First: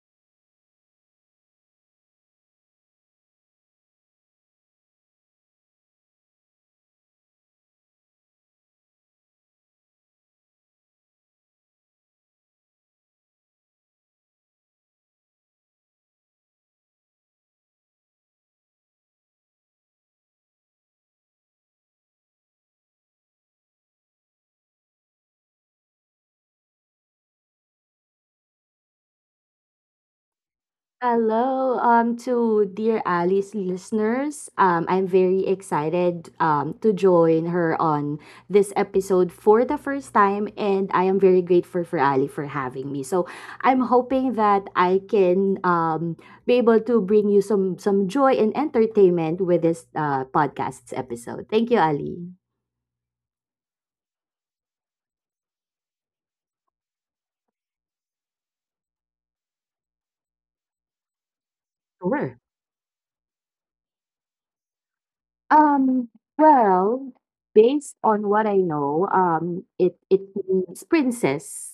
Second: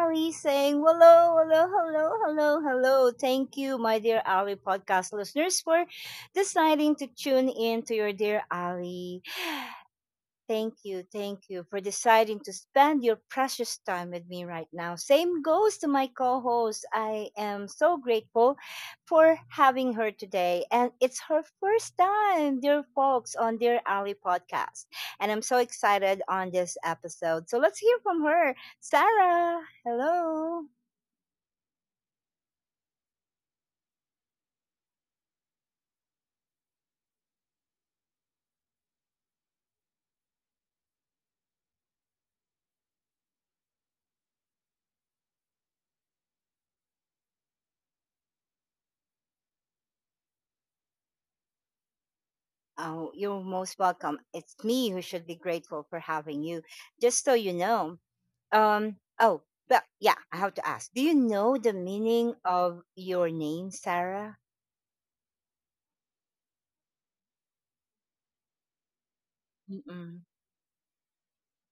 Ali saying hello, hello, hello, hello, hello. Thank you, my dear Ali podcast listeners, for deciding to tune in to your dear Ali. Thank you for deciding to spend your precious time with me right now. Same goes to my co host. I am so grateful for having her today. And it's her first time, dear folks, on Dear Ali podcast. And I'm so excited on this episode. So let's hear from her. Sarah, hello. Hello, to dear Ali's listeners. I'm very excited to join her on this episode for the first time, and I am very grateful for Ali for having me. So I'm hoping that I can be able to bring you some joy and entertainment with this podcast's episode. Thank you, Ali. Oh, you're most welcome. It's me who should be grateful for having you. Just so you know. Oh, but yeah, I have to ask. Do you know the Sure. meaning of your name, Sarah? Um, well, based on what I know, it Mm-mm. means princess.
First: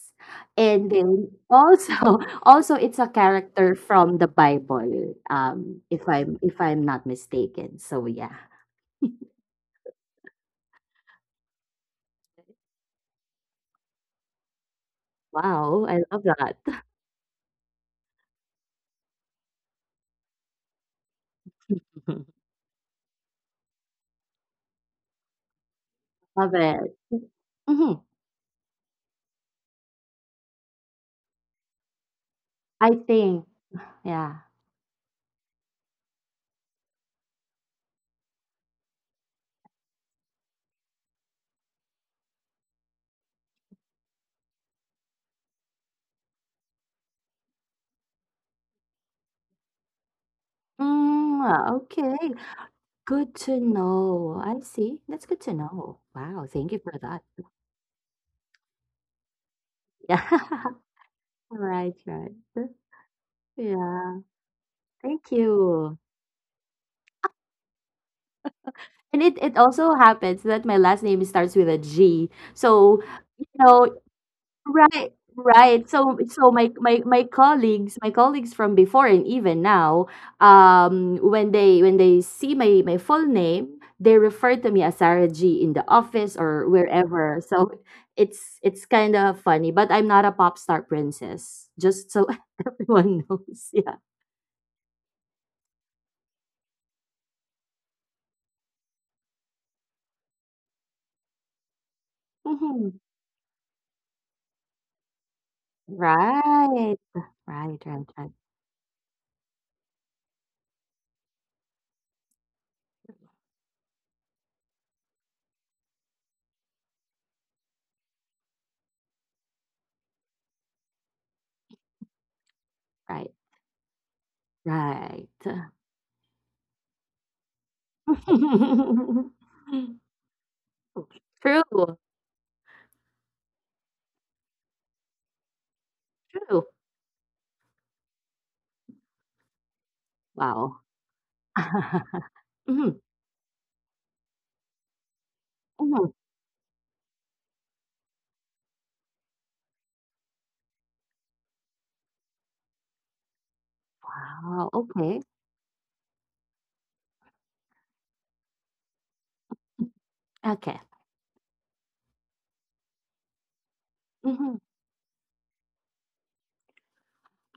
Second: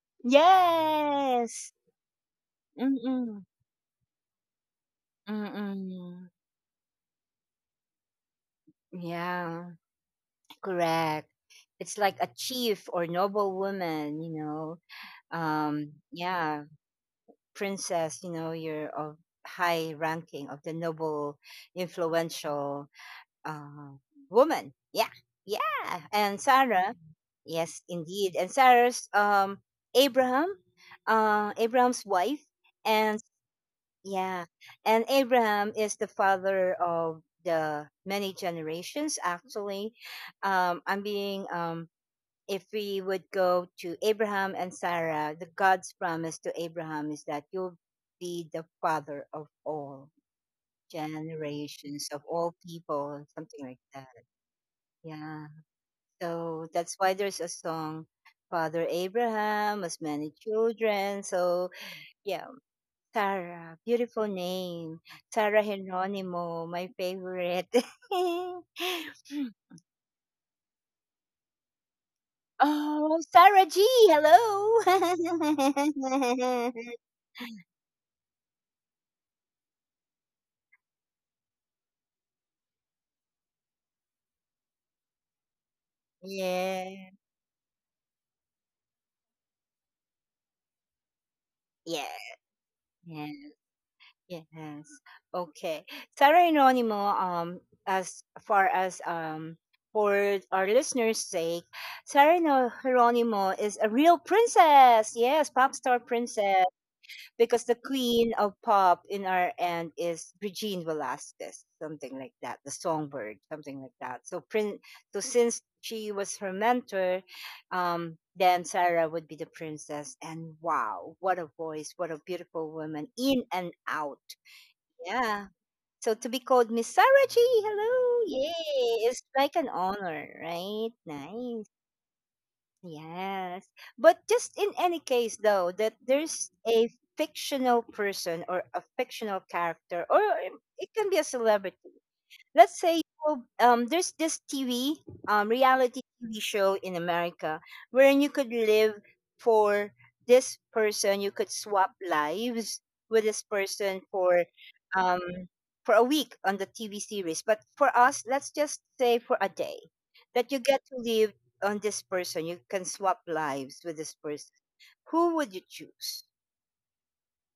And then Yes. also also it's a Mm-mm. character from the Bible, if Mm-mm. I'm if I'm not mistaken. So yeah. Yeah. Correct. It's like a chief or noble woman. You know. Wow, I love that. Yeah. Princess. You know. You're of high ranking of the noble, influential. uh, Woman. Yeah, yeah. And Love Sarah, it. yes, Hmm indeed. And Sarah's Abraham, Abraham's wife, I and think, yeah. yeah, and Abraham is the father of the many generations. Actually, I'm being if we would go to Abraham and Sarah, the God's promise to Abraham is that you'll be the father of all Mm, generations of okay. all people, Good to something like that. know. I see. That's good Yeah. to know. Wow, So thank you that's for why that. there's a song, Father Abraham has many Yeah. children. So Right, right. yeah, Sarah, Yeah. beautiful name. Thank Sarah you. Heronimo, my favorite. And it also happens that my last name starts with a G. So, Oh, you Sarah G, know, right, right. So so hello. my my my colleagues, my colleagues from before and even now, when they see my my full name, they refer to me as Sarah G in the office or Yeah. wherever. So it's kind of funny, but I'm not a pop star princess. Yeah. Just so everyone Yeah. knows. Yeah. Yes. Okay. Sarah and Ronimo, as far as for our listeners' sake, Sarah Mhm. Geronimo is a real princess. Yes, pop star princess. Right. Because the Right, right, queen right, of pop in our end is Regine Velasquez, something like that. The songbird, something like that. So since she was her mentor, then Sarah would be the princess. And wow, what a voice, what a beautiful woman right. in and out, Right. yeah. So to be called Miss Sarah G, hello, yay, it's like an honor, right? Nice. True, Yes. But just in any case though, that there's true. a fictional person or a fictional character or, Wow. it can be a celebrity, let's Mhm, say, there's this TV, reality mhm. TV show in America wherein you could live for this person. You could swap lives with this person Wow, um, okay. for a week on the TV series. But for us, let's just say for a day that you Okay. get to live on this person. You can swap lives with this person. Mhm. Who would you choose?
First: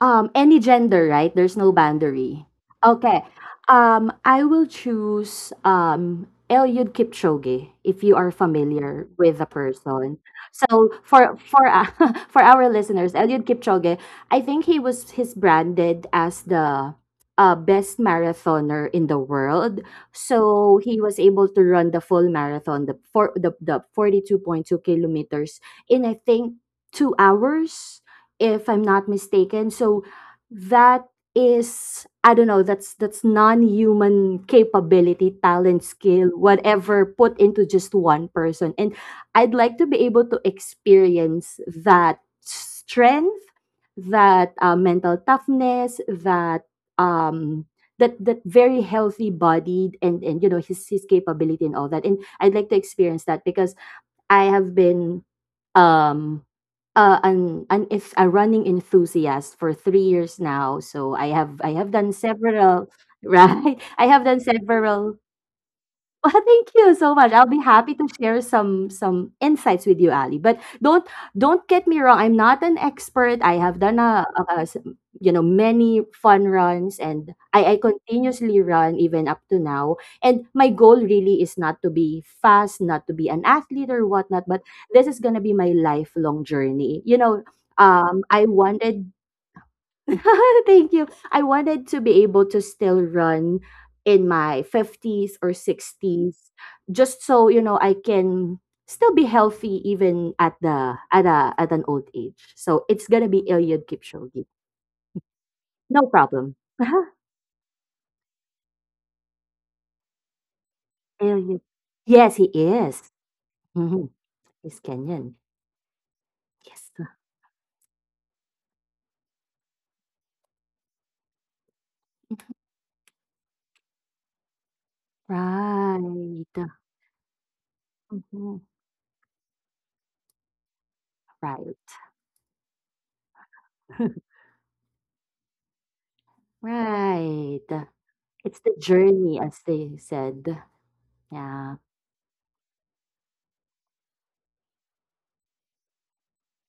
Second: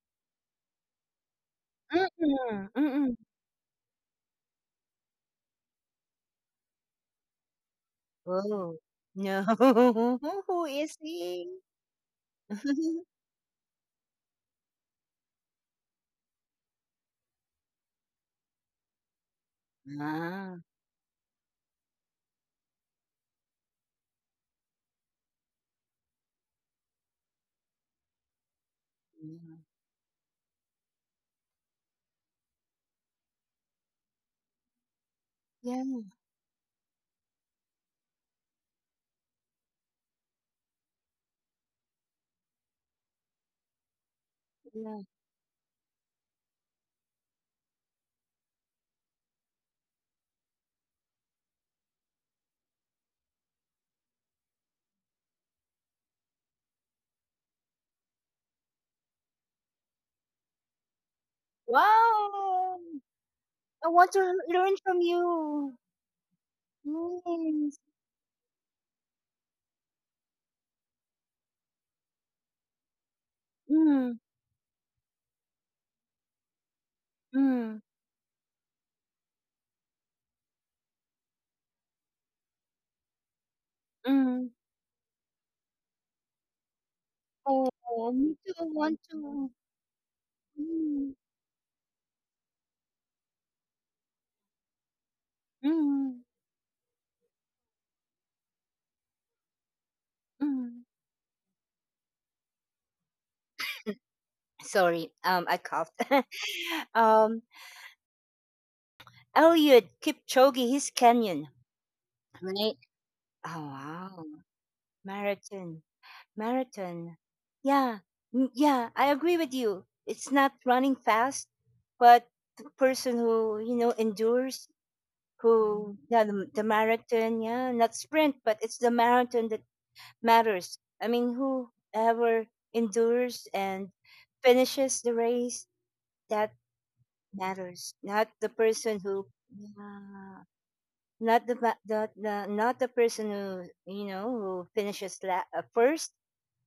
Any gender, right? There's no boundary. Mm-mm, mm-mm. Okay. I will choose Eliud Kipchoge if you are Oh familiar with the no! person. Who So is for he? For our listeners, Eliud Kipchoge, I think he's branded as the best marathoner in the world. Ah. So he was able to run the full marathon, the forty two point two kilometers in I think 2 hours if I'm not Yeah. mistaken. So that is I don't know, that's non-human capability, talent, Yeah, skill, whatever put into just one person. And I'd like to be able to experience that strength, that yeah. mental toughness, um that very healthy bodied and you know his capability and all that. And I'd like to experience that because I have been um an if a running enthusiast for 3 years now. So I have done Wow! several right. I I want have to done learn from several you. Well, thank you so much. I'll be Yes. happy to share some insights with you, Ali. But don't get me wrong. I'm not an expert. I have done Mm, you know many fun runs, and I mm, continuously run even up to now. And my goal really is not to be fast, not to be an athlete or whatnot. mm. But this is gonna be my lifelong journey. You know, Oh, me I too. I want wanted to. Thank you. Mm, I wanted to be able to still run in my 50s or mm, 60s just so, you know, I can still be healthy even at mm. the at a at an old age. So it's going to be Eliud Kipchoge. Sorry, I coughed. No problem. um, Eliud Kipchoge, he's Kenyan, Eliud. Yes, he right? is. Oh Mhm. wow, He's Kenyan. marathon. Yes. Marathon. Yeah, mm, yeah, I agree with you. It's not running fast, but the person who, you know, endures, who, yeah, Right. the marathon, yeah, not sprint, but Mhm. it's the marathon that matters. I mean, Right. whoever endures and finishes the race, that Right. matters. Not the It's the person who, journey as they yeah, said. not the, Yeah. ma- the not the person who finishes first,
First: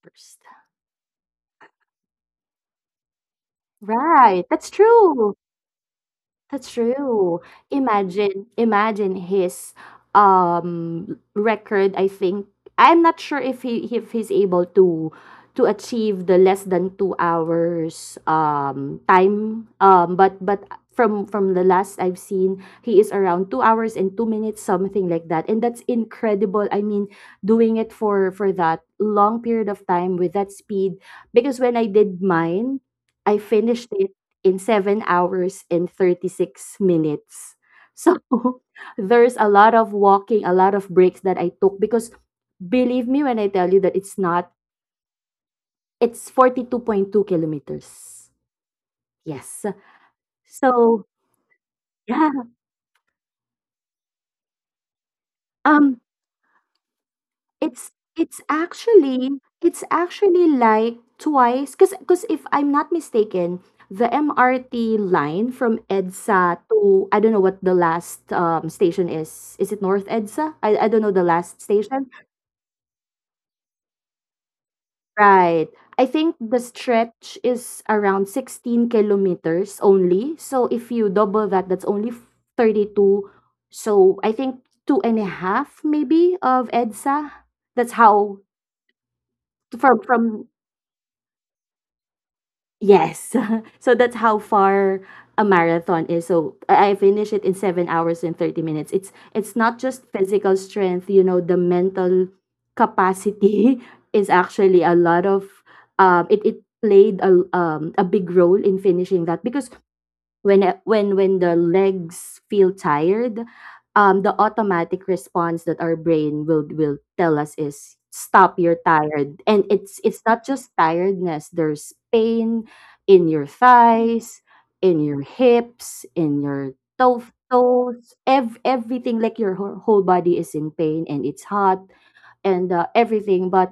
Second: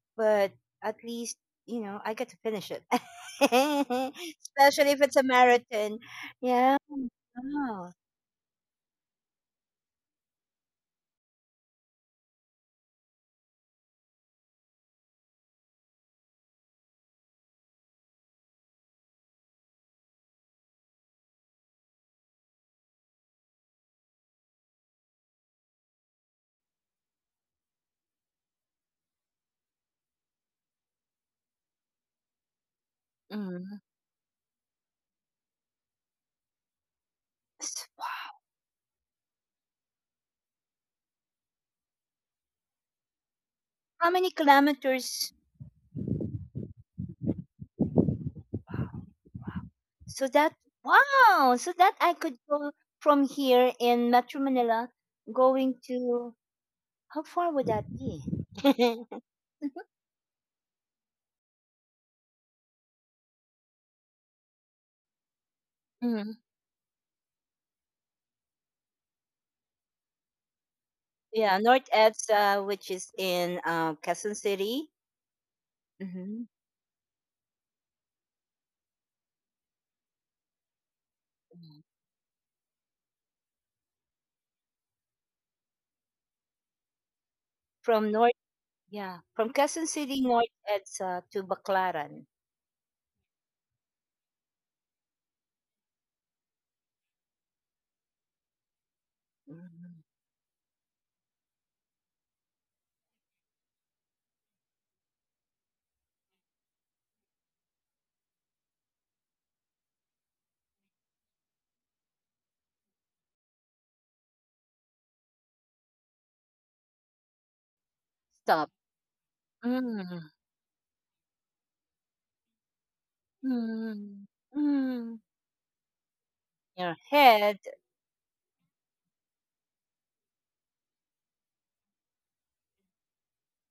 First. but at least you know I get to finish it, Right, that's especially if it's a true. marathon. That's Yeah. true. Wow. Imagine, imagine his record, I think. I'm not sure if he's able to achieve the less than 2 hours time. But From the last I've seen, he is around 2 hours and 2 minutes, something like that. And that's incredible. I mean, doing it for that long period of time with that speed. Because when I did mine, I Mm. finished it in 7 hours and 36 minutes. S- So there's a lot of walking, a lot of breaks that I took because believe me when I tell you that How it's many not, kilometers? it's 42.2 kilometers. Yes. So that, So wow. So that I could yeah. go from here in Metro Manila, going Um, to, how far would that it's be? It's actually like twice because if I'm not mistaken, the MRT line from Mhm. EDSA to I don't know what the last station is. Is it North EDSA? I don't know the Yeah, last North station. EDSA, which is in Quezon City. Right. I think Hmm. the stretch is around 16 kilometers only. So if you double that, that's only 32. So I think two and a half maybe of EDSA. That's From North, how yeah, from Quezon City, North from EDSA to Baclaran. Yes. so that's how far a marathon is. So I finish it in 7 hours and 30 minutes. It's not Mm-hmm. just physical strength, you know, the mental capacity is actually a lot of it, it played a big role in finishing that because when I- when the legs feel tired the automatic response that our brain will tell us is stop Stop. you're tired and it's Mm, not just tiredness there's pain in your mm, thighs in mm. your hips in your Your toe head. toes everything like your whole body is in pain and it's hot and everything but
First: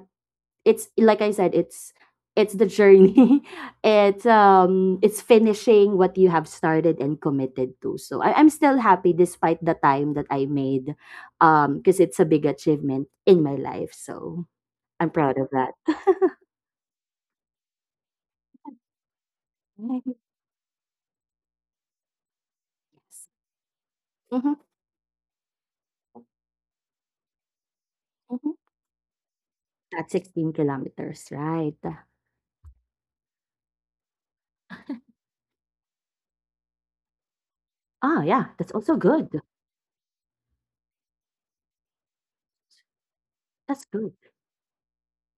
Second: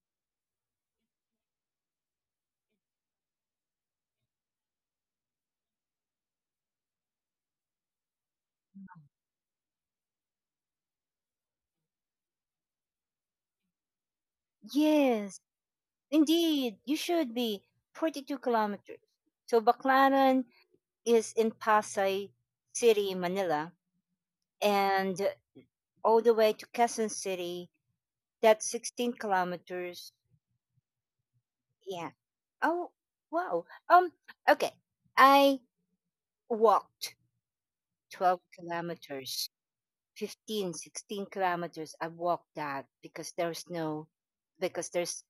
it's like I said, it's the journey. It's finishing what you have started and committed to. So I'm still happy despite the time that I made, because it's a big achievement in my life. So I'm proud Yes, of that. indeed. You should be 42 kilometers. So yes. Baclaran is in Pasay City, Manila, hmm and all the way to Quezon City. hmm That's 16 That's kilometers. 16 kilometers, right? Yeah. Oh, wow. Okay. I walked Ah, 12 yeah, that's also good. kilometers. 15, 16 kilometers I walked that because there's That's good. no because there's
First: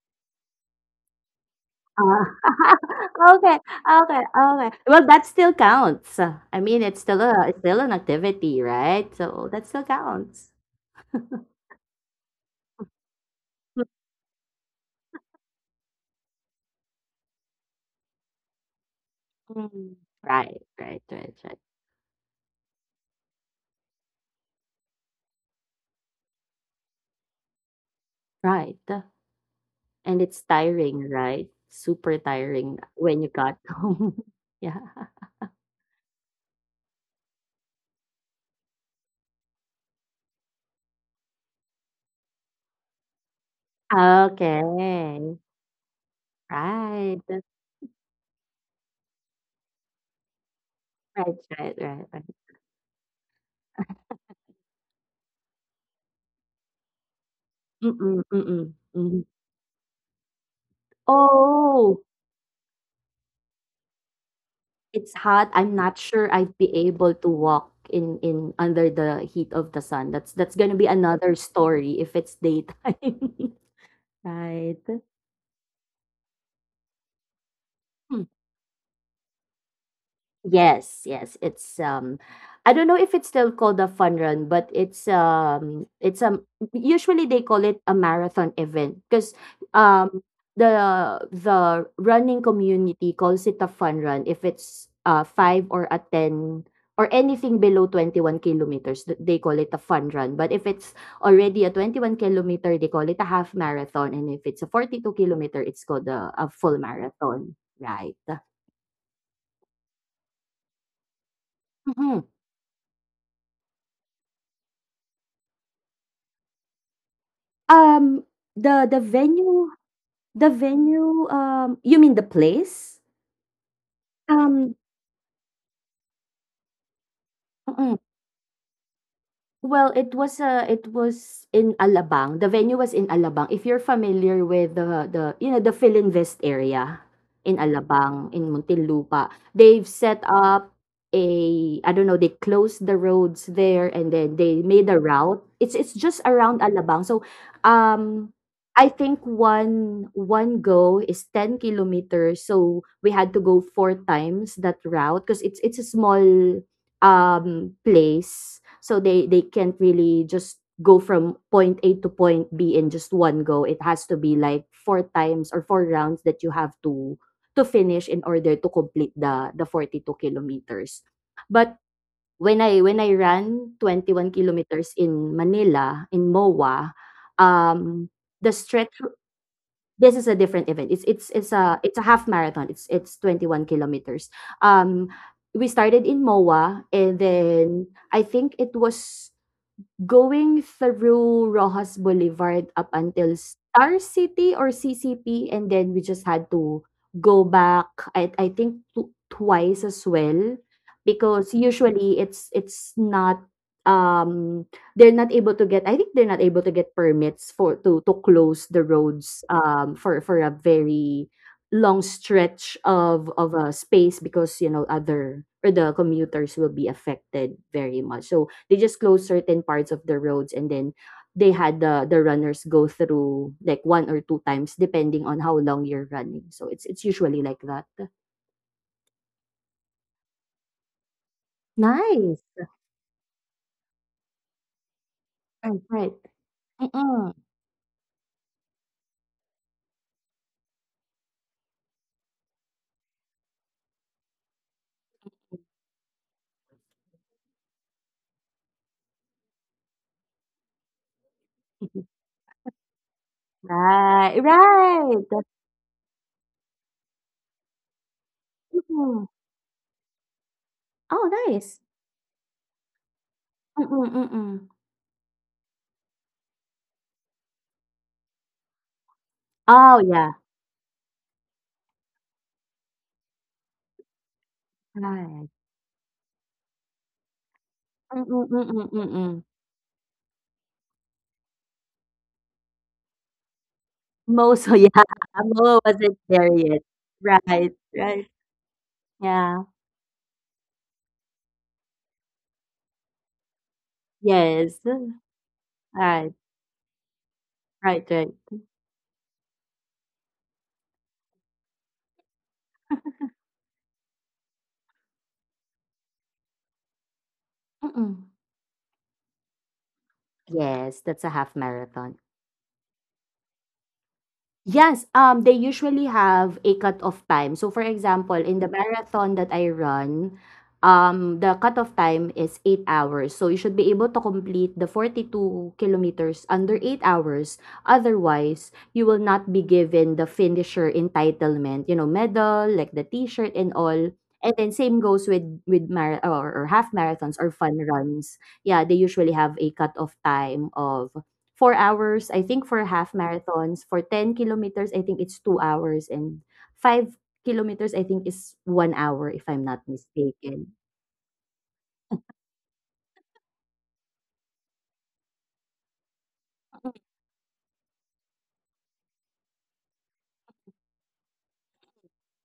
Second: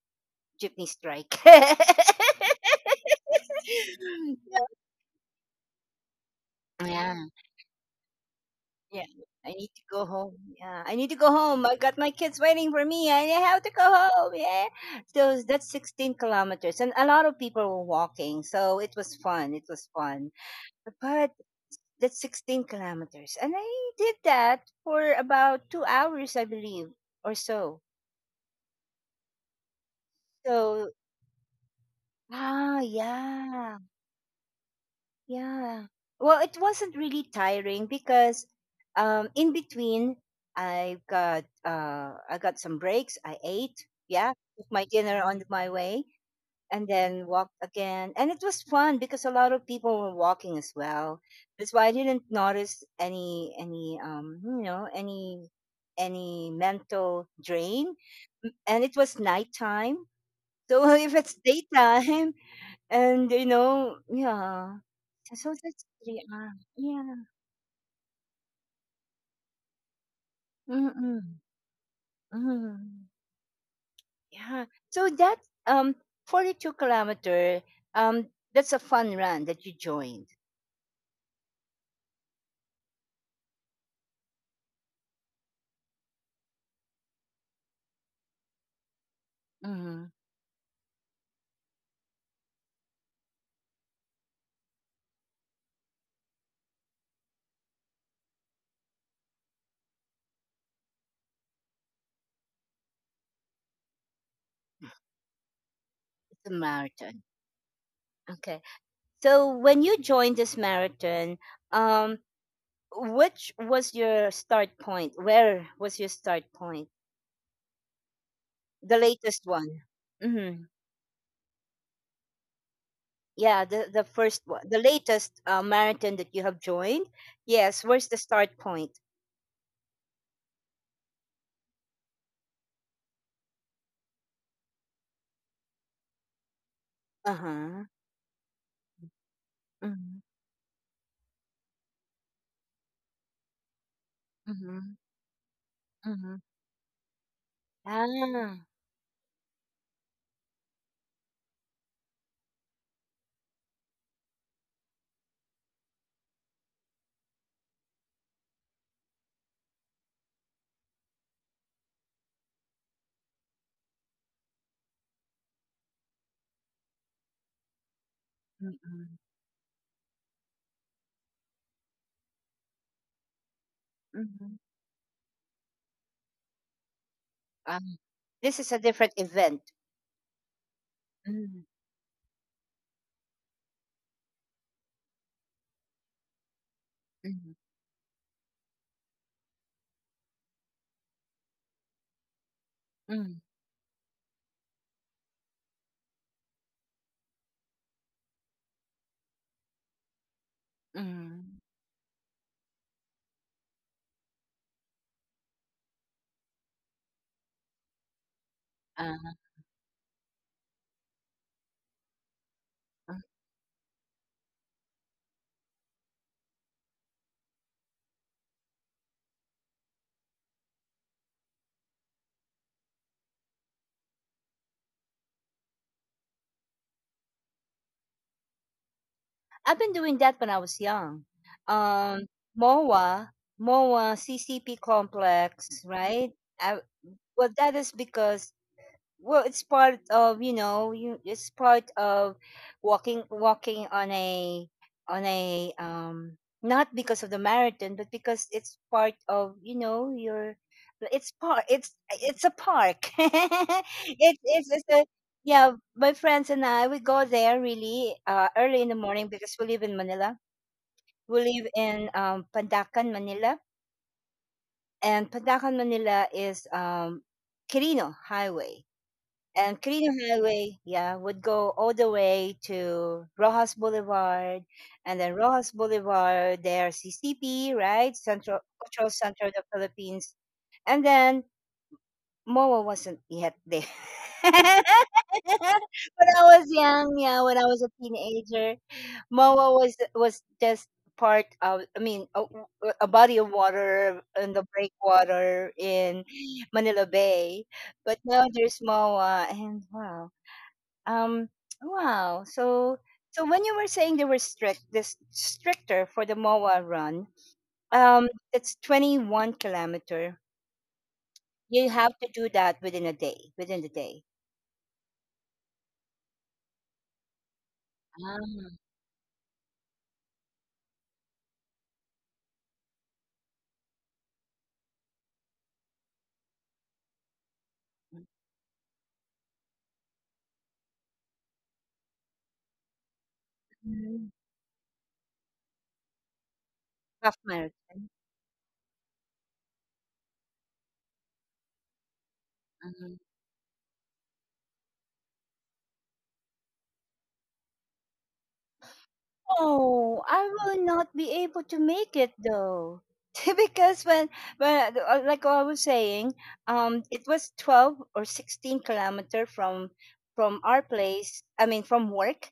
jeepney strike. Ah, okay, okay, okay. Well, that still counts. I mean, it's still Yeah, a it's still an activity, yeah, right? I So that need to still go home. counts. Yeah, I need to go home. I got my kids waiting for me. I have to go home. Yeah. So that's 16 kilometers, and a lot of people were walking, so it was fun, it was Mhm. fun. Right, right, But right, right, that's 16 kilometers, and I did that for about 2 hours, I believe, or so. right. And it's so tiring, right? Super Ah, tiring when you got yeah, home. yeah. yeah. Well, it wasn't really tiring because, in between, I got some breaks. I ate, yeah, took my dinner Okay. on my way, and then Right. walked again. And it was fun because a lot of people were walking as well. Right, That's right, why I right, didn't right. notice any mental drain. Mm-mm, mm-mm, And it was mm-mm. nighttime, so if it's Oh, daytime. And, you know, yeah. it's So hot, I'm that's not 3 sure hours. I'd be Yeah. able to walk in under the heat of the sun. That's gonna be Mm, another story if it's mm. daytime. Yeah. Right. So that, um, 42 kilometer, um, that's a fun run that you joined. Yes, yes. It's I don't know if it's still called a fun run, but it's usually they call it a marathon event because Mhm. um the the running community calls it a fun run if it's five or a ten or anything below 21 kilometers they call it a fun run but if it's already a 21-kilometer they call it a half marathon and if it's a 42-kilometer it's called a, It's a a full marathon. marathon right. Okay. So when you joined this marathon, um, which was your start point? Where was your start point? Um, the The the latest venue one. the Mhm. venue, you mean the place? Yeah, the first one. Um, The latest, marathon that you have joined. Yes, mm. where's the start point? Well, it was in Alabang. The venue was in Alabang. If you're familiar with the you know the Philinvest area in Uh-huh. Alabang in Muntinlupa, they've Mhm. set up a I don't know. They closed the roads there and then they made Mhm, a route. It's just mhm. around Alabang. So, um, Ah. I think one go is 10 kilometers. So we had to go four times that route because it's a small place so they can't really just go from point A to point B in just one go. It has to be like four times or four rounds that you have to finish in order to Mm, complete the 42 kilometers. But when I ran 21 mhm. kilometers in Manila in MOA, Ah. um the This is a stretch different event. this is a different event. It's it's it's Mm, a it's a half marathon. It's 21 kilometers. Um we started in MOA and mhm, then I think it was going through Rojas Boulevard up until mm. Star City or CCP, and then we just had to go back. I think twice as well, Mhm. because usually it's not um they're not able to get. I think they're not able to get permits for to close the Uh-huh. roads for a very long stretch of a space because you know other or the commuters will be affected very much. So they just closed certain parts of the roads and then they had the runners go through like one or two times depending on how long you're running. So it's usually like that. I've been doing that when I was young. Um, Nice. MOA, MOA, CCP complex, Right, right. right? I, Mm-mm. well, that is because, well, it's part of, you know, you, it's part of walking on a not because of the marathon, but because it's part of, you know, your, it's part, it's it's a park. it, Right, it's a right. Yeah, my friends and I we go there really, early in the morning Mm-mm. because we live in Manila. Oh, We live nice. in, Pandacan, Manila, Mm-mm, mm-mm. and Pandacan, Manila is, Quirino Highway, and Oh, Carino yeah. Highway, yeah, would go all the way to Rojas Boulevard, and then Right. Rojas Boulevard, there's CCP, right? Mm-mm, Central mm-mm, Cultural Center mm-mm. of the Philippines, and then MOA wasn't yet there. Mo, so When yeah, Mo wasn't I there was yet. young, yeah, when I Right, was a right. teenager, Yeah. MOA was just part of, I mean, a body of water in the Yes. breakwater in Right, Manila Bay, right, but right. now there's MOA, and wow, um, wow. So when you were saying they were strict, this stricter for the MOA run, Mm-mm. it's 21 kilometer. Yes, that's a half You have marathon. to do that within a day, within the day. Yes, they usually have a cut-off time. So, for example, in the Um, marathon that I run, the cut-off time is 8 hours. So, you should be able to complete the 42 kilometers under 8 hours. Otherwise, you will not be given the finisher entitlement, you know, medal, like the t-shirt and all. And then same goes with mar or half Half marathons or fun marathon. runs. Yeah, they usually have a cut-off time of 4 hours, I think, for half um, marathons. For 10 kilometers, I think it's 2 hours. And 5 kilometers, I think, is 1 hour, if I'm not Oh, I mistaken. will not be able to make it though. Because when, like I was saying, it was 12 or 16-kilometer from our place, I mean from work,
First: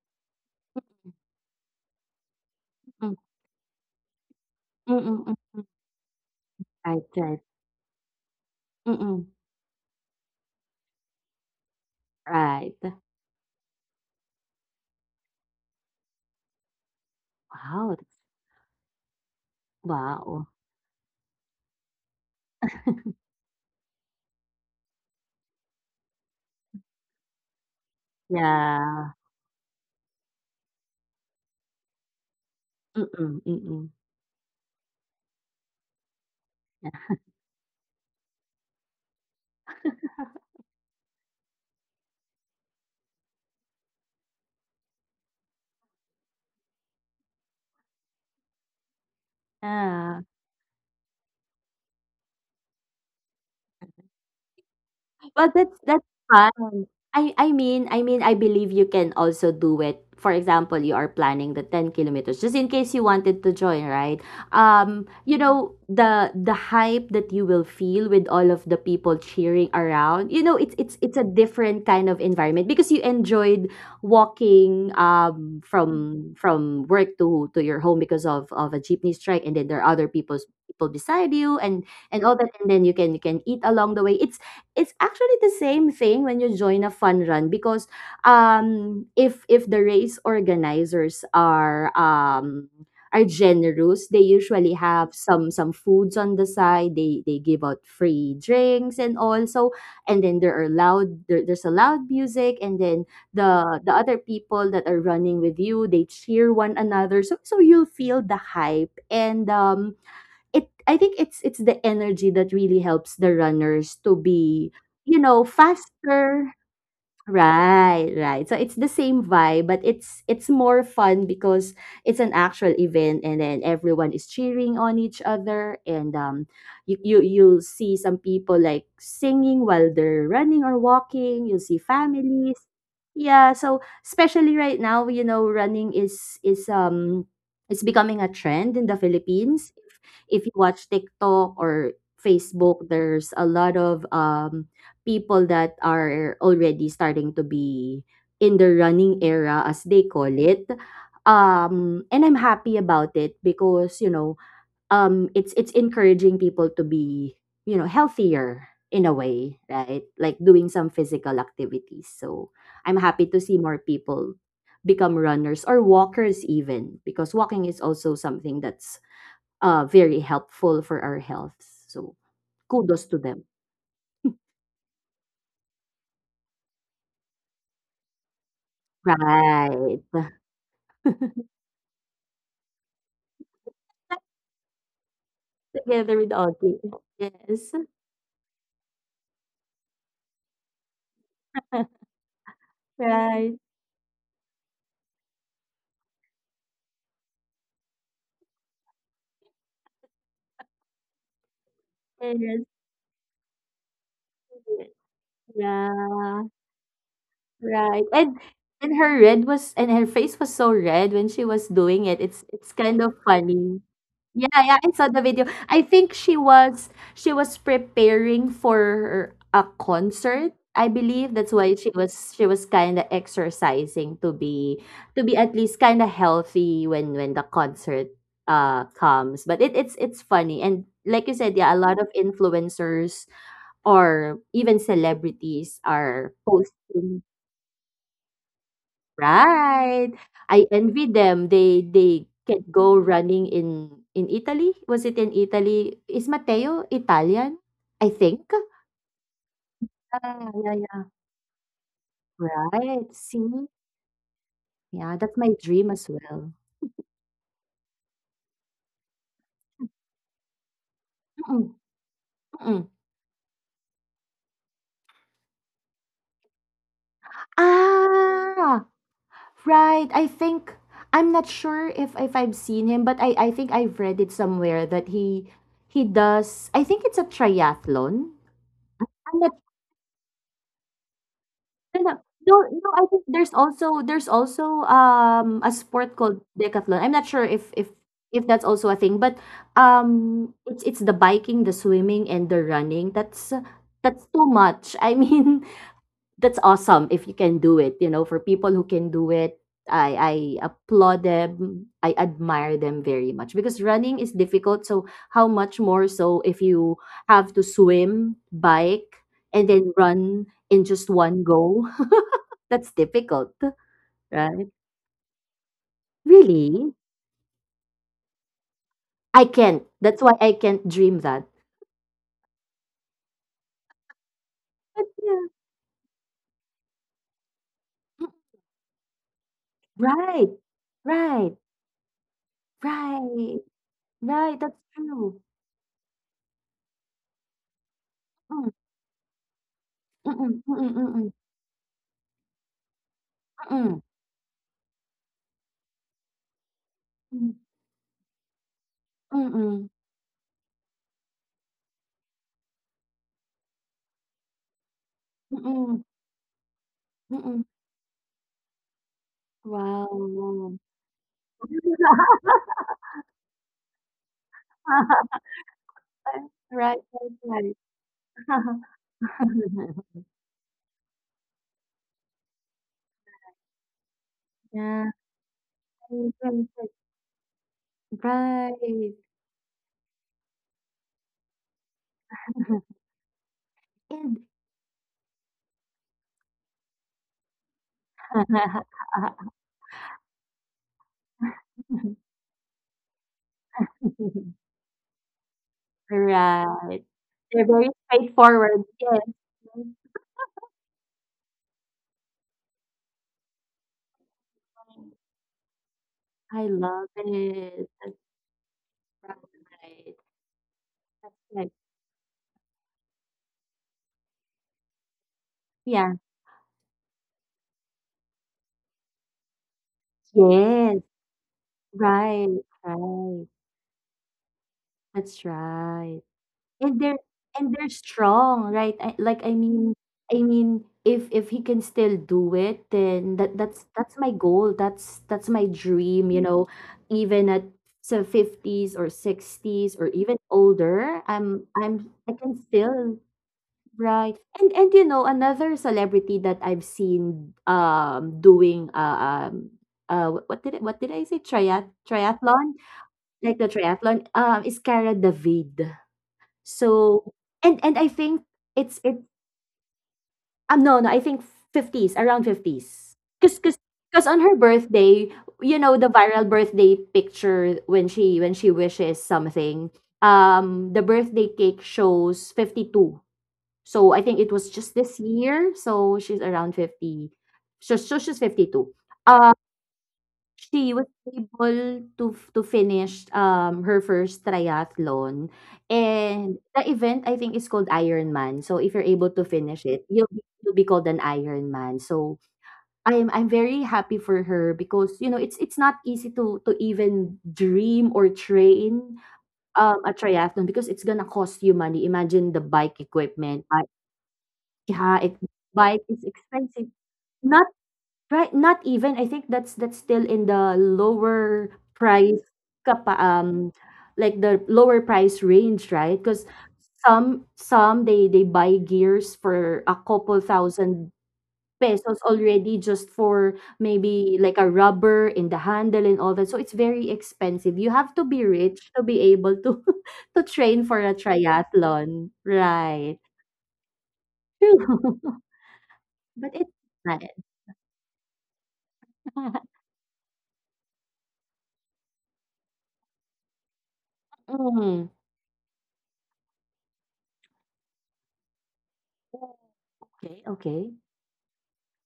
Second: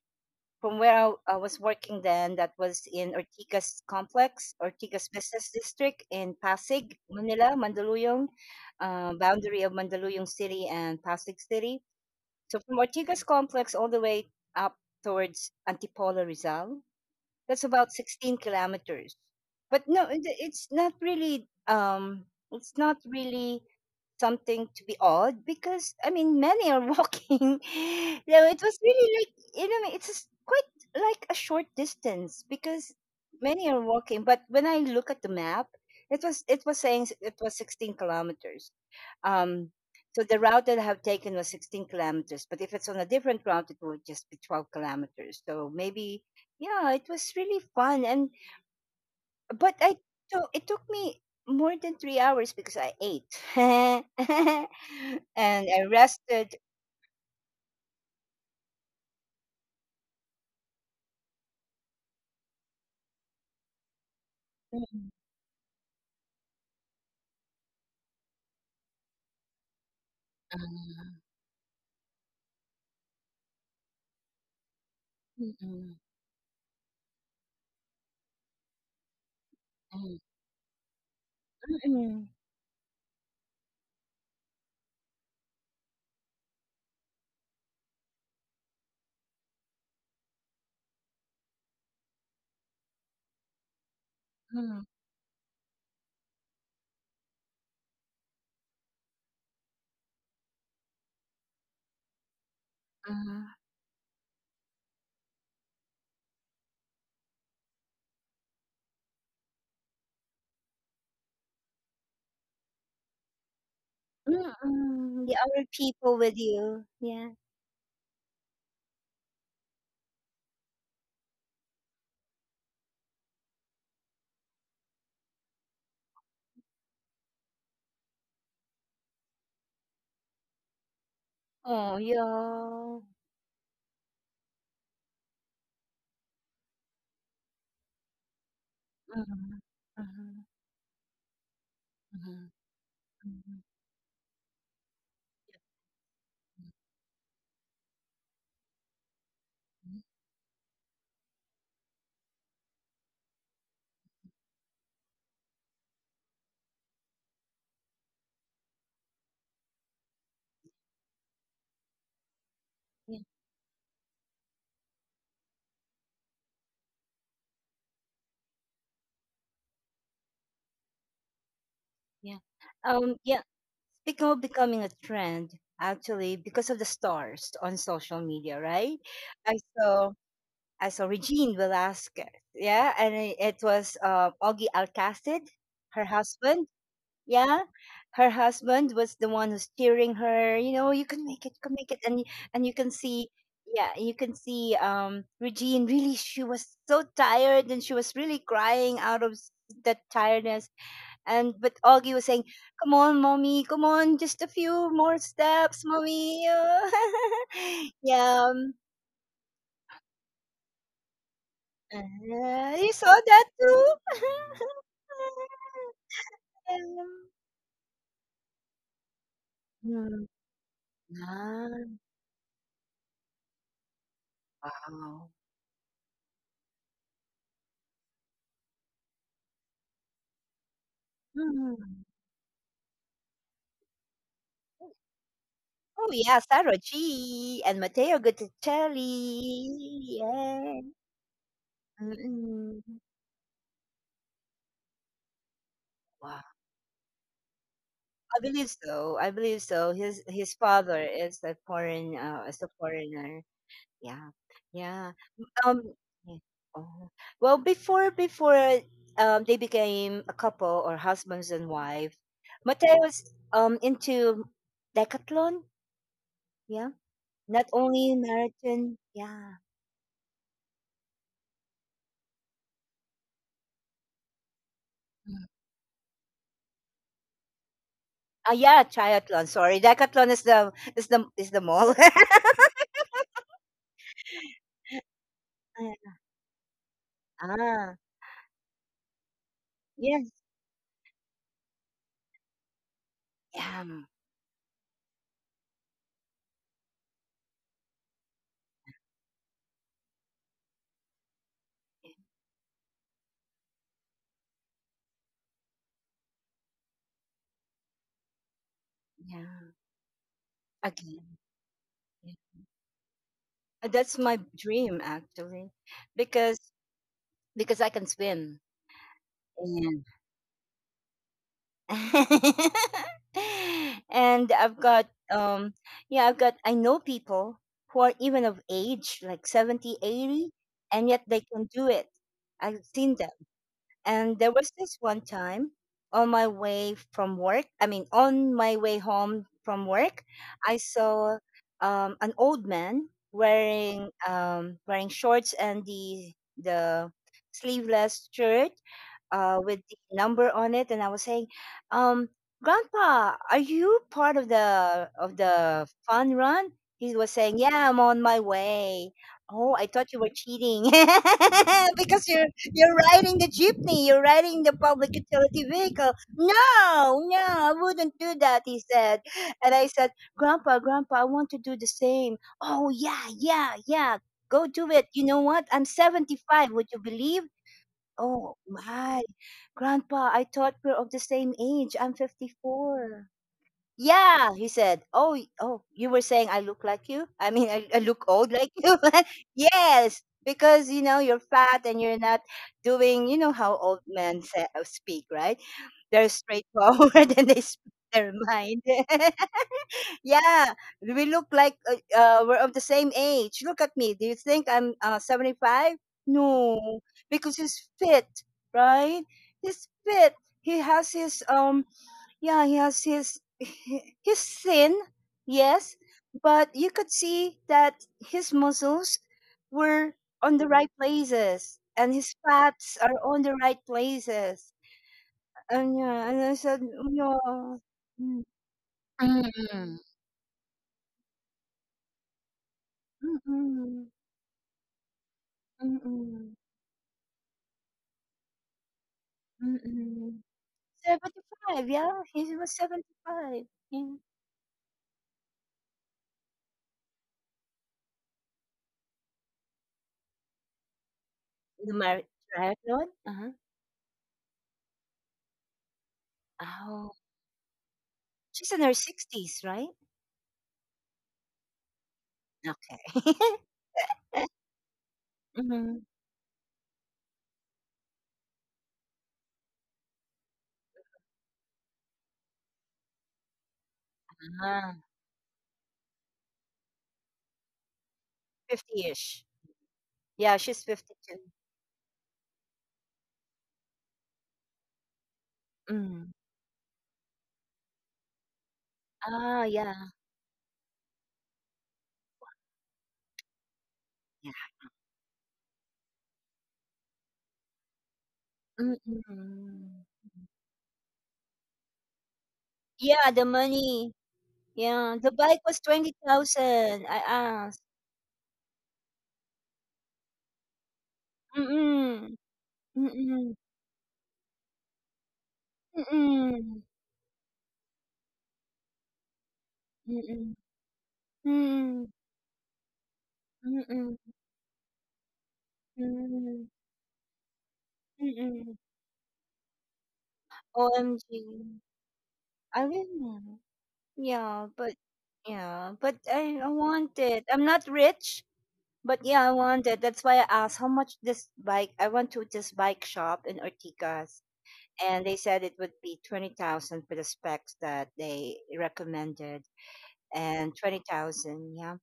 from where I was working then, that was in Mm, Ortigas Complex, mm, Ortigas mm, mm. Business mm. District in Pasig, Right, right. Manila, Mandaluyong, Mm-mm. boundary of Mandaluyong City and Pasig City. So Right. from Ortigas Complex all the way up towards Antipolo Rizal. That's Wow. about that's- 16 kilometers. But no, Wow. it's not really it's not really something to be odd because, I mean, many are walking. So it was really Yeah. like, you know, it's just quite like a short distance because Mm-mm, many are mm-mm. walking. But when I look at the map, it was saying, it was 16 kilometers. Um so the route that I have taken was 16 kilometers, but if it's on a different route, it would just be 12 kilometers. So maybe, yeah, it was really fun, and, but I Yeah. so it took me more than 3 hours because I ate and But I that's rested. fine. I mean I believe you can also do it. For example, you are planning the 10 kilometers just in case you wanted to join, right? Um, Mm. you know, the the hype that you will feel with all of the people cheering around. You know, it's it's Mm-mm. it's a different kind of environment because you enjoyed walking um Mm-mm. from from work to your home because of a jeepney strike, and then there are other Mm-mm. people beside you Mm, and mm, all that, and then you can eat along the way. It's actually the same thing when you join a fun run, because if the race organizers are generous, they usually have some foods on the side. They give out free drinks and all, so. And then there are there's a loud music, and then the mm, the other people that are running with you, they cheer one another, so you'll feel the hype. And it I think it's the energy that really helps the runners to be, you mm, the know, other people with faster. you, yeah. Right, right. So it's the same vibe, but it's more fun because it's an actual event, and then everyone is cheering on each other, and you'll see some people like singing while they're running or walking. You'll see Oh, families, yeah. yeah. So especially right now, running is it's becoming a trend in the Mhm, Philippines. If mhm, you watch TikTok or mhm, Facebook, there's a mhm, lot of people that are already starting to be in the running era, as mhm. they call it. And I'm happy about it, because it's encouraging people to be healthier in a way, right, like doing some physical activities. So I'm Yeah, happy to see more people become runners or walkers, even, because walking is also something that's very helpful for our health. So yeah. kudos to Yeah. them, become Becoming a trend, actually, because of the stars on social media, right? I right. saw I saw Regine Velasquez, yeah, and, it was, Augie Alcacid, her Together with husband, Audrey. yeah. Yes. Her husband was the one who's steering her. You know, you can make it, you can make it, and, and you can see, Right. yeah, you can see Regine. Really, she was so tired, and she was really crying out of, that tiredness, and but Augie was saying, Yes. "Come on, mommy, come on, just a few more steps, Yeah. mommy." Right. And Yeah, and her face was so red when she was doing it. It's you kind of saw that funny. too. Yeah, yeah, I saw the video. I think she was preparing for a Mm. concert. I believe that's why she Wow. was she was kind of exercising to be at least kind of healthy when the concert comes. But it's funny, and like you said, yeah, a lot of Mm. influencers or even celebrities Oh are yeah, Sarah posting. G and Matteo Gutticelli. Right. I Yeah. envy them. They can Mm-mm. go running in Italy. Was it in Italy? Is Wow. Matteo Italian? I I think. believe so. I believe so. His Yeah, his yeah, father yeah. is a Right. foreigner. See? Yeah. Yeah. Yeah, that's my Um dream as yeah. well. Oh. Well, before they became a couple or husbands Mm-mm, and wife, mm-mm. Mateo was into decathlon, yeah. Not only Ah, marathon, yeah. right. I think I'm not sure if I've seen him, but I think I've read it somewhere that Mm. he does. I think it's a triathlon. Ah, yeah, I'm triathlon. not Sorry. Decathlon is the mall. No, no, no, no, I think there's also, a Ah, sport called decathlon. I'm not sure if if ah, if that's also a thing, but, yes. um, it's the biking, the swimming, and the running. That's Yeah. that's too much. I mean, that's awesome if you can do it for people who can do it. I applaud them. I admire them very much, because running is difficult. So how much more so if you have to swim, bike, and Yeah. then run in just Again. one go. Yeah. That's difficult, That's my right? dream actually because Really, I can swim. I can't. That's why I can't dream that. And I've But got yeah. I know people who are Mm. even of age like 70, Right, 80, and yet they right, can do it. I've seen, right, and right. there That's was this one true. time on my way from work, I mean, on Mm, my way home from work, mm-mm, I mm-mm, saw an old man mm-mm, wearing wearing shorts and the mm-mm. sleeveless shirt with Mm, the number on it, and I was saying, um, "Grandpa, are you part of the mm, fun run?" He was mm. saying, "Yeah, I'm on my way." Oh, I Wow, thought you were wow. cheating because you you're riding the jeepney. You're riding the public utility vehicle. No, Right, right, no, right. I wouldn't do that, he said. And I said, Grandpa, Grandpa, I want to do the same. Oh, yeah, yeah, yeah. Go do Yeah, it. You know what? I'm right, right, 75. right. Would you believe? Oh, Right. my. Grandpa, I thought we're of the same age. I'm 54. And Yeah, he said, "Oh, oh, you were saying I look like you? I mean, I look old like you?" Yes, because you know you're fat and you're not doing. You know how old men say, speak, right? They're Right. straightforward and they They're very speak their straightforward. mind. Yes. Mhm. Yeah, we look like we're of the same age. Look at me. Do you think I'm 75? I No, love because it. he's That's fit, right? He's right. fit. He has his Like, yeah, he has his he- he's thin, yes, yeah. but you could see that his muscles were on the right Yes. places and his Right. fats are on Right. the right places. That's And right. yeah, and I said, and they're yeah, and they're mm, strong, right. Like, i mean Mm. i mean if he can still do it, then that that's Mm-mm, that's my goal. That's my dream, you mm-mm, know, even at 50s or 60s or even mm-mm. older. i'm 75, i'm yeah, i can he was still. 75. Yeah, Right. And another celebrity that I've seen doing what did I say, the mar- triathlon, triathlon. Uh-huh. like the triathlon, is Cara David. Oh, So and I think she's in her it's it 60s, right? No, no, I think 50s, around 50s, Okay. because on her birthday, you know, Mhm. the viral birthday picture, when she wishes something, the birthday cake shows 52. So I think it was just Ah. this year, so she's around 50, so she's 52. 50-ish. Uh, Yeah, she's She was 52. able to f to finish, her first triathlon, Mm. and the event, I think, is called Ironman. So if you're able to Ah, finish it, yeah. you'll be, you'll be called an Ironman. So I'm very happy for Yeah. her, because, it's not easy to even dream or train, Mm. um, a triathlon, because it's gonna cost you money. Imagine the bike Yeah, the equipment, money. Yeah, yeah, the it, bike was bike is expensive. 20,000, I Not asked. Right, not even. I think that's still in the lower Mm-mm. price, kapa, Mm-mm. Like the lower price range, right? Because Mm-mm. some they buy gears for a couple Mm-mm. thousand Mm-mm. pesos already, just for Mm-mm. maybe like a rubber in the handle and all that. So Mm-mm. it's very expensive. You have to be Mm-mm. rich to be able to to train for a OMG. triathlon, I right? really, yeah, but yeah, but But I it's want not. it. I'm not rich. But yeah, I wanted. That's why I asked how much this bike. I went to this bike shop in Ortigas, Mm. and they said it would be 20,000 for the specs that they recommended, Okay, and okay. 20,000. Yeah,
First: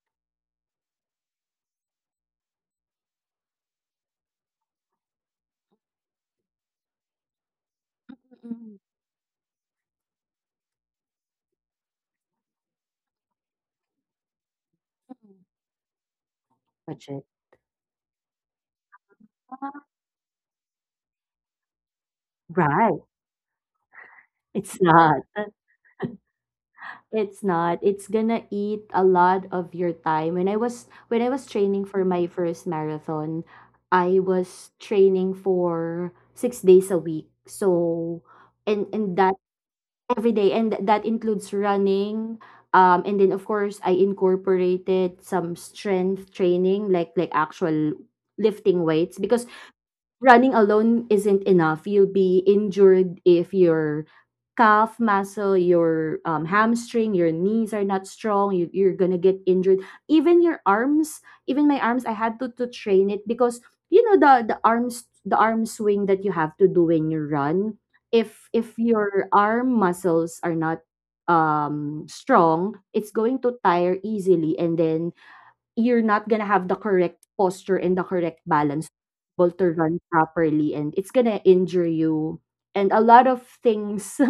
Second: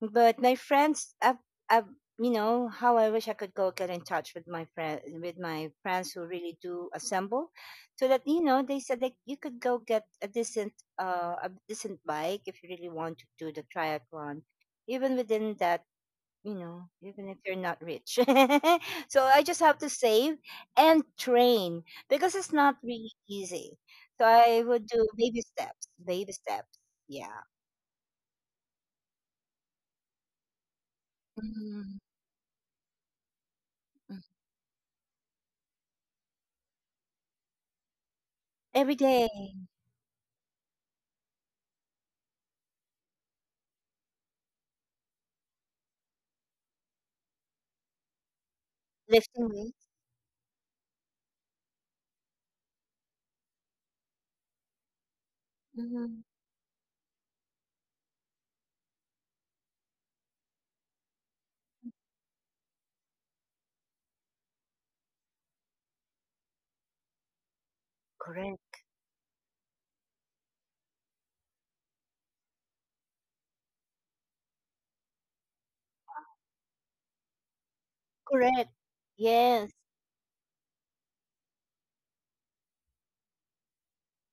but my friends, I've, you know, how I wish I could go get in touch with my friends who really do assemble, so that you know, Mm, they said that you could go get a decent bike if you really want to do the triathlon even mm. within that, Budget. even if you're not rich. So I just have Ah. to save and train because it's not Right. really easy. So I It's would do not. baby steps, baby steps. Yeah. It's not. It's gonna eat a lot of your time. When I was training Mhm. for my first marathon, I Mm. was training for 6 days a week. So and Every and day, that, every day. And that includes running. And then, of course, I incorporated some strength training, like actual lifting weights, lifting because weights. running alone isn't enough. You'll be injured if your calf muscle, your Hmm. Hamstring, your knees are not strong. You're gonna get injured. Even your arms, even my arms, I had to train it, because you know, the arms, the arm swing that you have to do when you run. If Correct. if your arm muscles are not strong, it's going to tire easily, and then you're not gonna have the correct posture and the correct Correct. balance able Yes. to run properly, and it's gonna injure you, and a lot of things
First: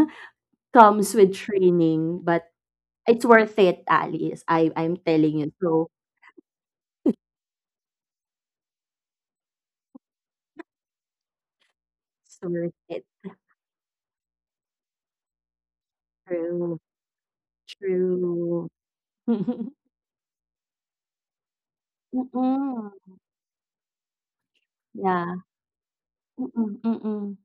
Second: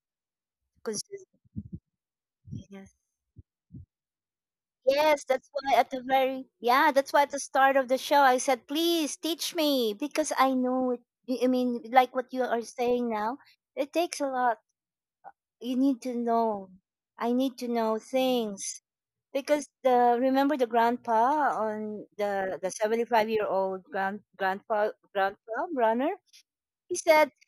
comes with Consistently. training. But Yes. it's worth it, Alice, I'm Yes, telling that's you, why at so. the very, yeah, that's why at the start of the show I said, please teach me because I know it. I mean, like what It's you are worth it. saying now, it takes a lot. You need to know. True, I need to know true. things because the, remember the grandpa, on the Mm-mm. 75-year old grand grandpa Yeah. grandpa runner. Mm-mm. He said, Mm-mm.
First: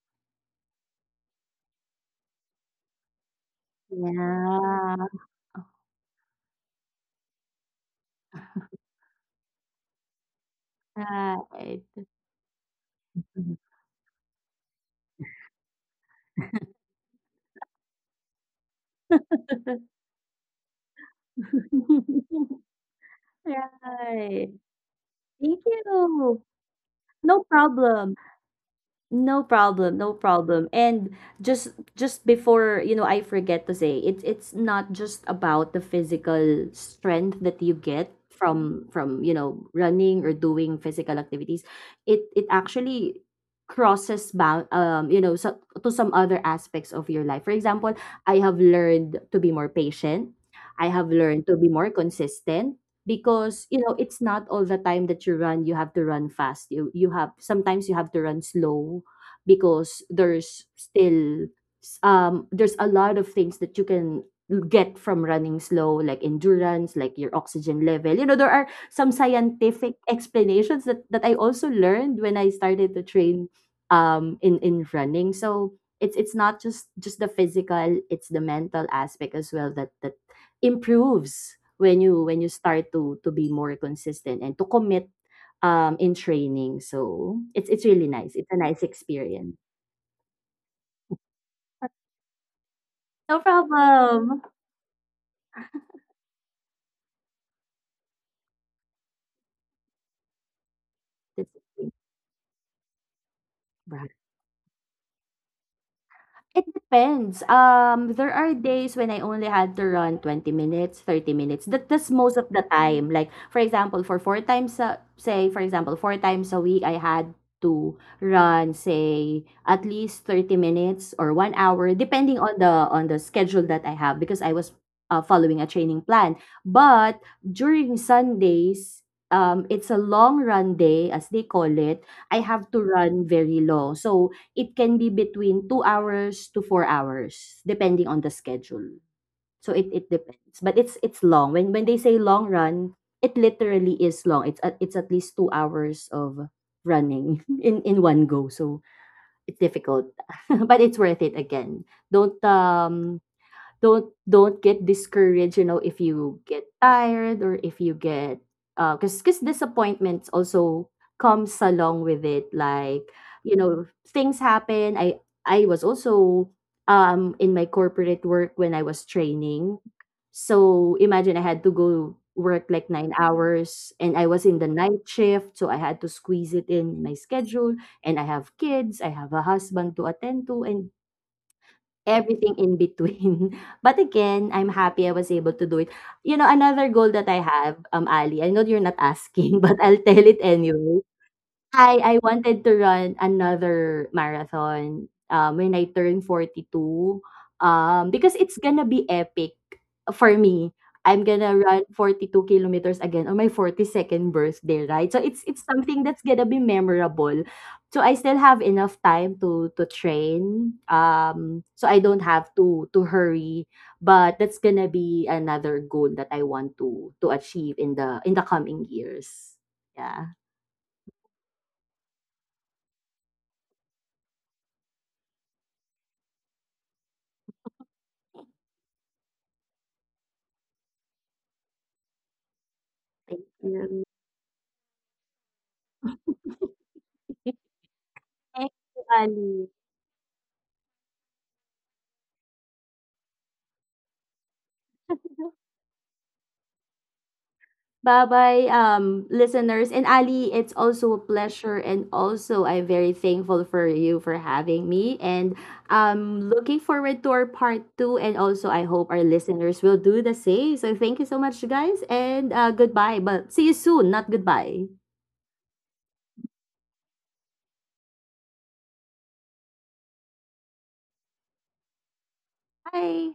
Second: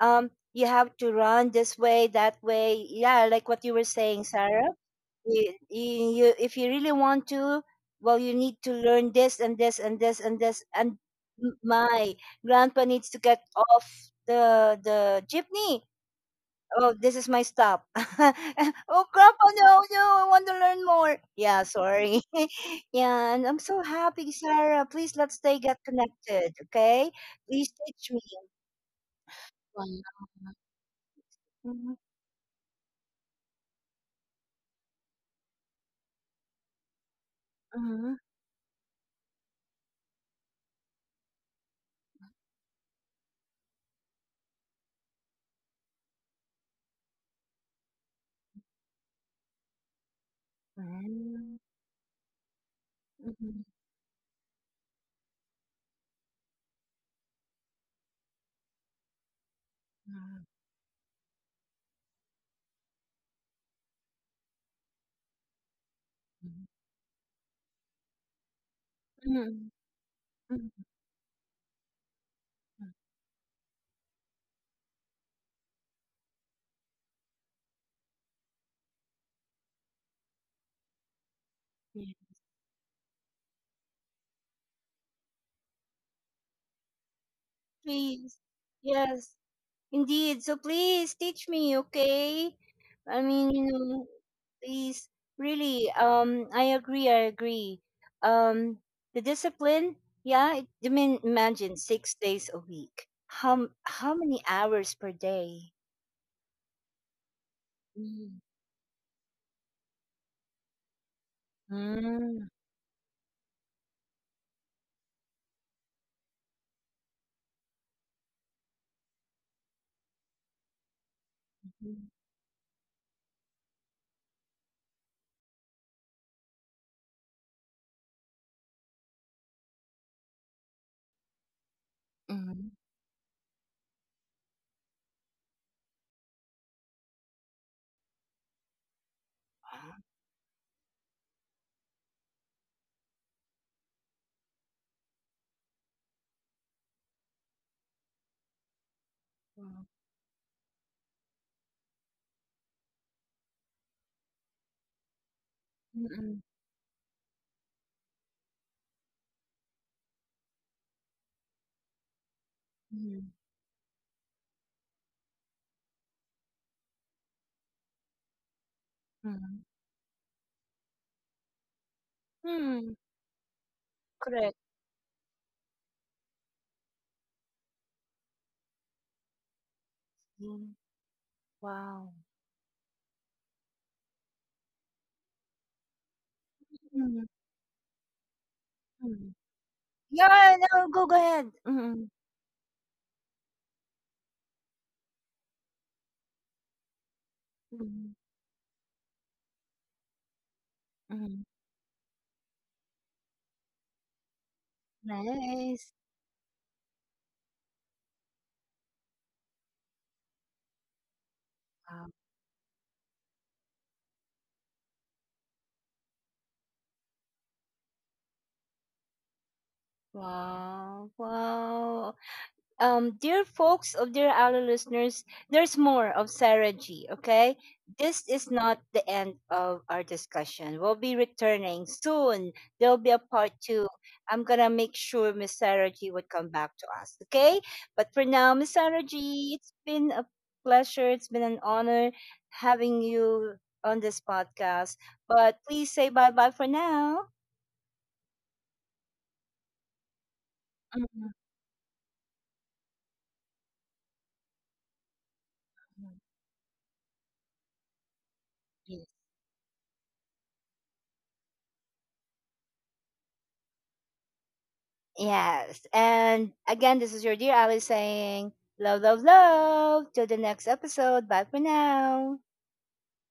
you have to run this way, that way. Yeah, like what you were saying, Sarah. Yeah. You, if you really want to, well, you need to learn this and this and this and this. And m- Right. my grandpa needs to get off the jeepney. "Oh, this is my stop." "Oh, grandpa, no, no, I want to learn more." "Yeah, sorry." Yeah, and I'm so happy, Right. Sarah. Please let's stay Thank get you. connected, okay? No Please teach problem. me. No problem, no Wow. problem. And just Mhm, just before, I forget to say, it's not just about the physical strength that you get mhm, from running or doing physical activities. It actually crosses bound, to some other aspects of your life. For example, I have learned to be more patient. I have learned to mhm, be more consistent, because it's not all the time that you run, you have to run fast. You have, sometimes you have to run slow, because there's a lot of things that you can get from running slow, like mhm, endurance, like your oxygen level. There are some mhm, scientific mhm, explanations that I also learned when I started to train in running. So it's not just the physical, it's the mental aspect as well that improves when mhm. you start to be more consistent and to commit, in training. So, it's really nice. Please. It's a nice Yes. experience. Indeed. So please teach me, okay? I No mean, you know, problem. please, really, I agree, I agree. Um, the discipline, yeah, it, I mean, That's imagine it. 6 days a week. How, how many hours per day? It depends. There Mm, are days when I only had to run 20 minutes, 30 minutes. That's most of Mm. the time. Like, for example, for four times a, say for example, four times a week I had to run, say at least 30 minutes or 1 hour, depending on the schedule that I have, because I was following a training plan. But during Sundays, it's a long run day, as they call it. I have Mm, to run very long. So it can be between 2 hours to 4 hours, depending on the schedule. So it Mm-hmm. it depends, but it's long. When they say long run, it literally is long. It's at least 2 hours of running in one go. So it's Wow. Mm-mm. difficult, but it's worth it again. Don't get discouraged, if you Mm-mm. get tired, or if you get because, disappointments also comes along with it, like, Mm. Things happen. I was also in my corporate work when I was Mm. training, so imagine, I had to go work like 9 hours, and I was Correct. in the night shift, so I had to squeeze it in my schedule, and I have kids, I have a husband to attend to, Mm. and Wow. everything in between. But again, I'm happy I was able to do it. You know, another goal that I have, Ali, I know you're not Mm-mm. asking, but I'll tell it Yeah, no, anyway. go ahead. I Mm-mm. I wanted to run another marathon, when I turn 42, because it's gonna be epic for me. I'm Mm-mm. gonna run 42 kilometers again on my 42nd birthday, right? So it's Nice. something that's gonna be memorable. So I still have enough time to train. So I Wow. don't have to hurry, but that's gonna be another goal that I want to achieve in the coming years. Yeah. Wow. Wow. Dear folks of dear our listeners, there's more of Sarah G. Okay. This is not the end of our discussion. We'll be returning soon. There'll be a Thank part two. you. I'm gonna make sure Miss Sarah G would come back to us. Okay. But for now, Thank Miss you, Sarah G, Ali. it's been a pleasure. It's been an honor having you on this podcast. But please say bye bye for now. Bye-bye, listeners. And Ali, it's also a pleasure, and also I'm very thankful for you for having me. And looking forward to our part two. And also, I Mhm. hope our listeners will do the same. So thank you so much, guys, and goodbye. But see you soon, not goodbye. Yes. And again, this is your dear Ali saying, love, love, love. Till the next episode. Bye for now. Bye.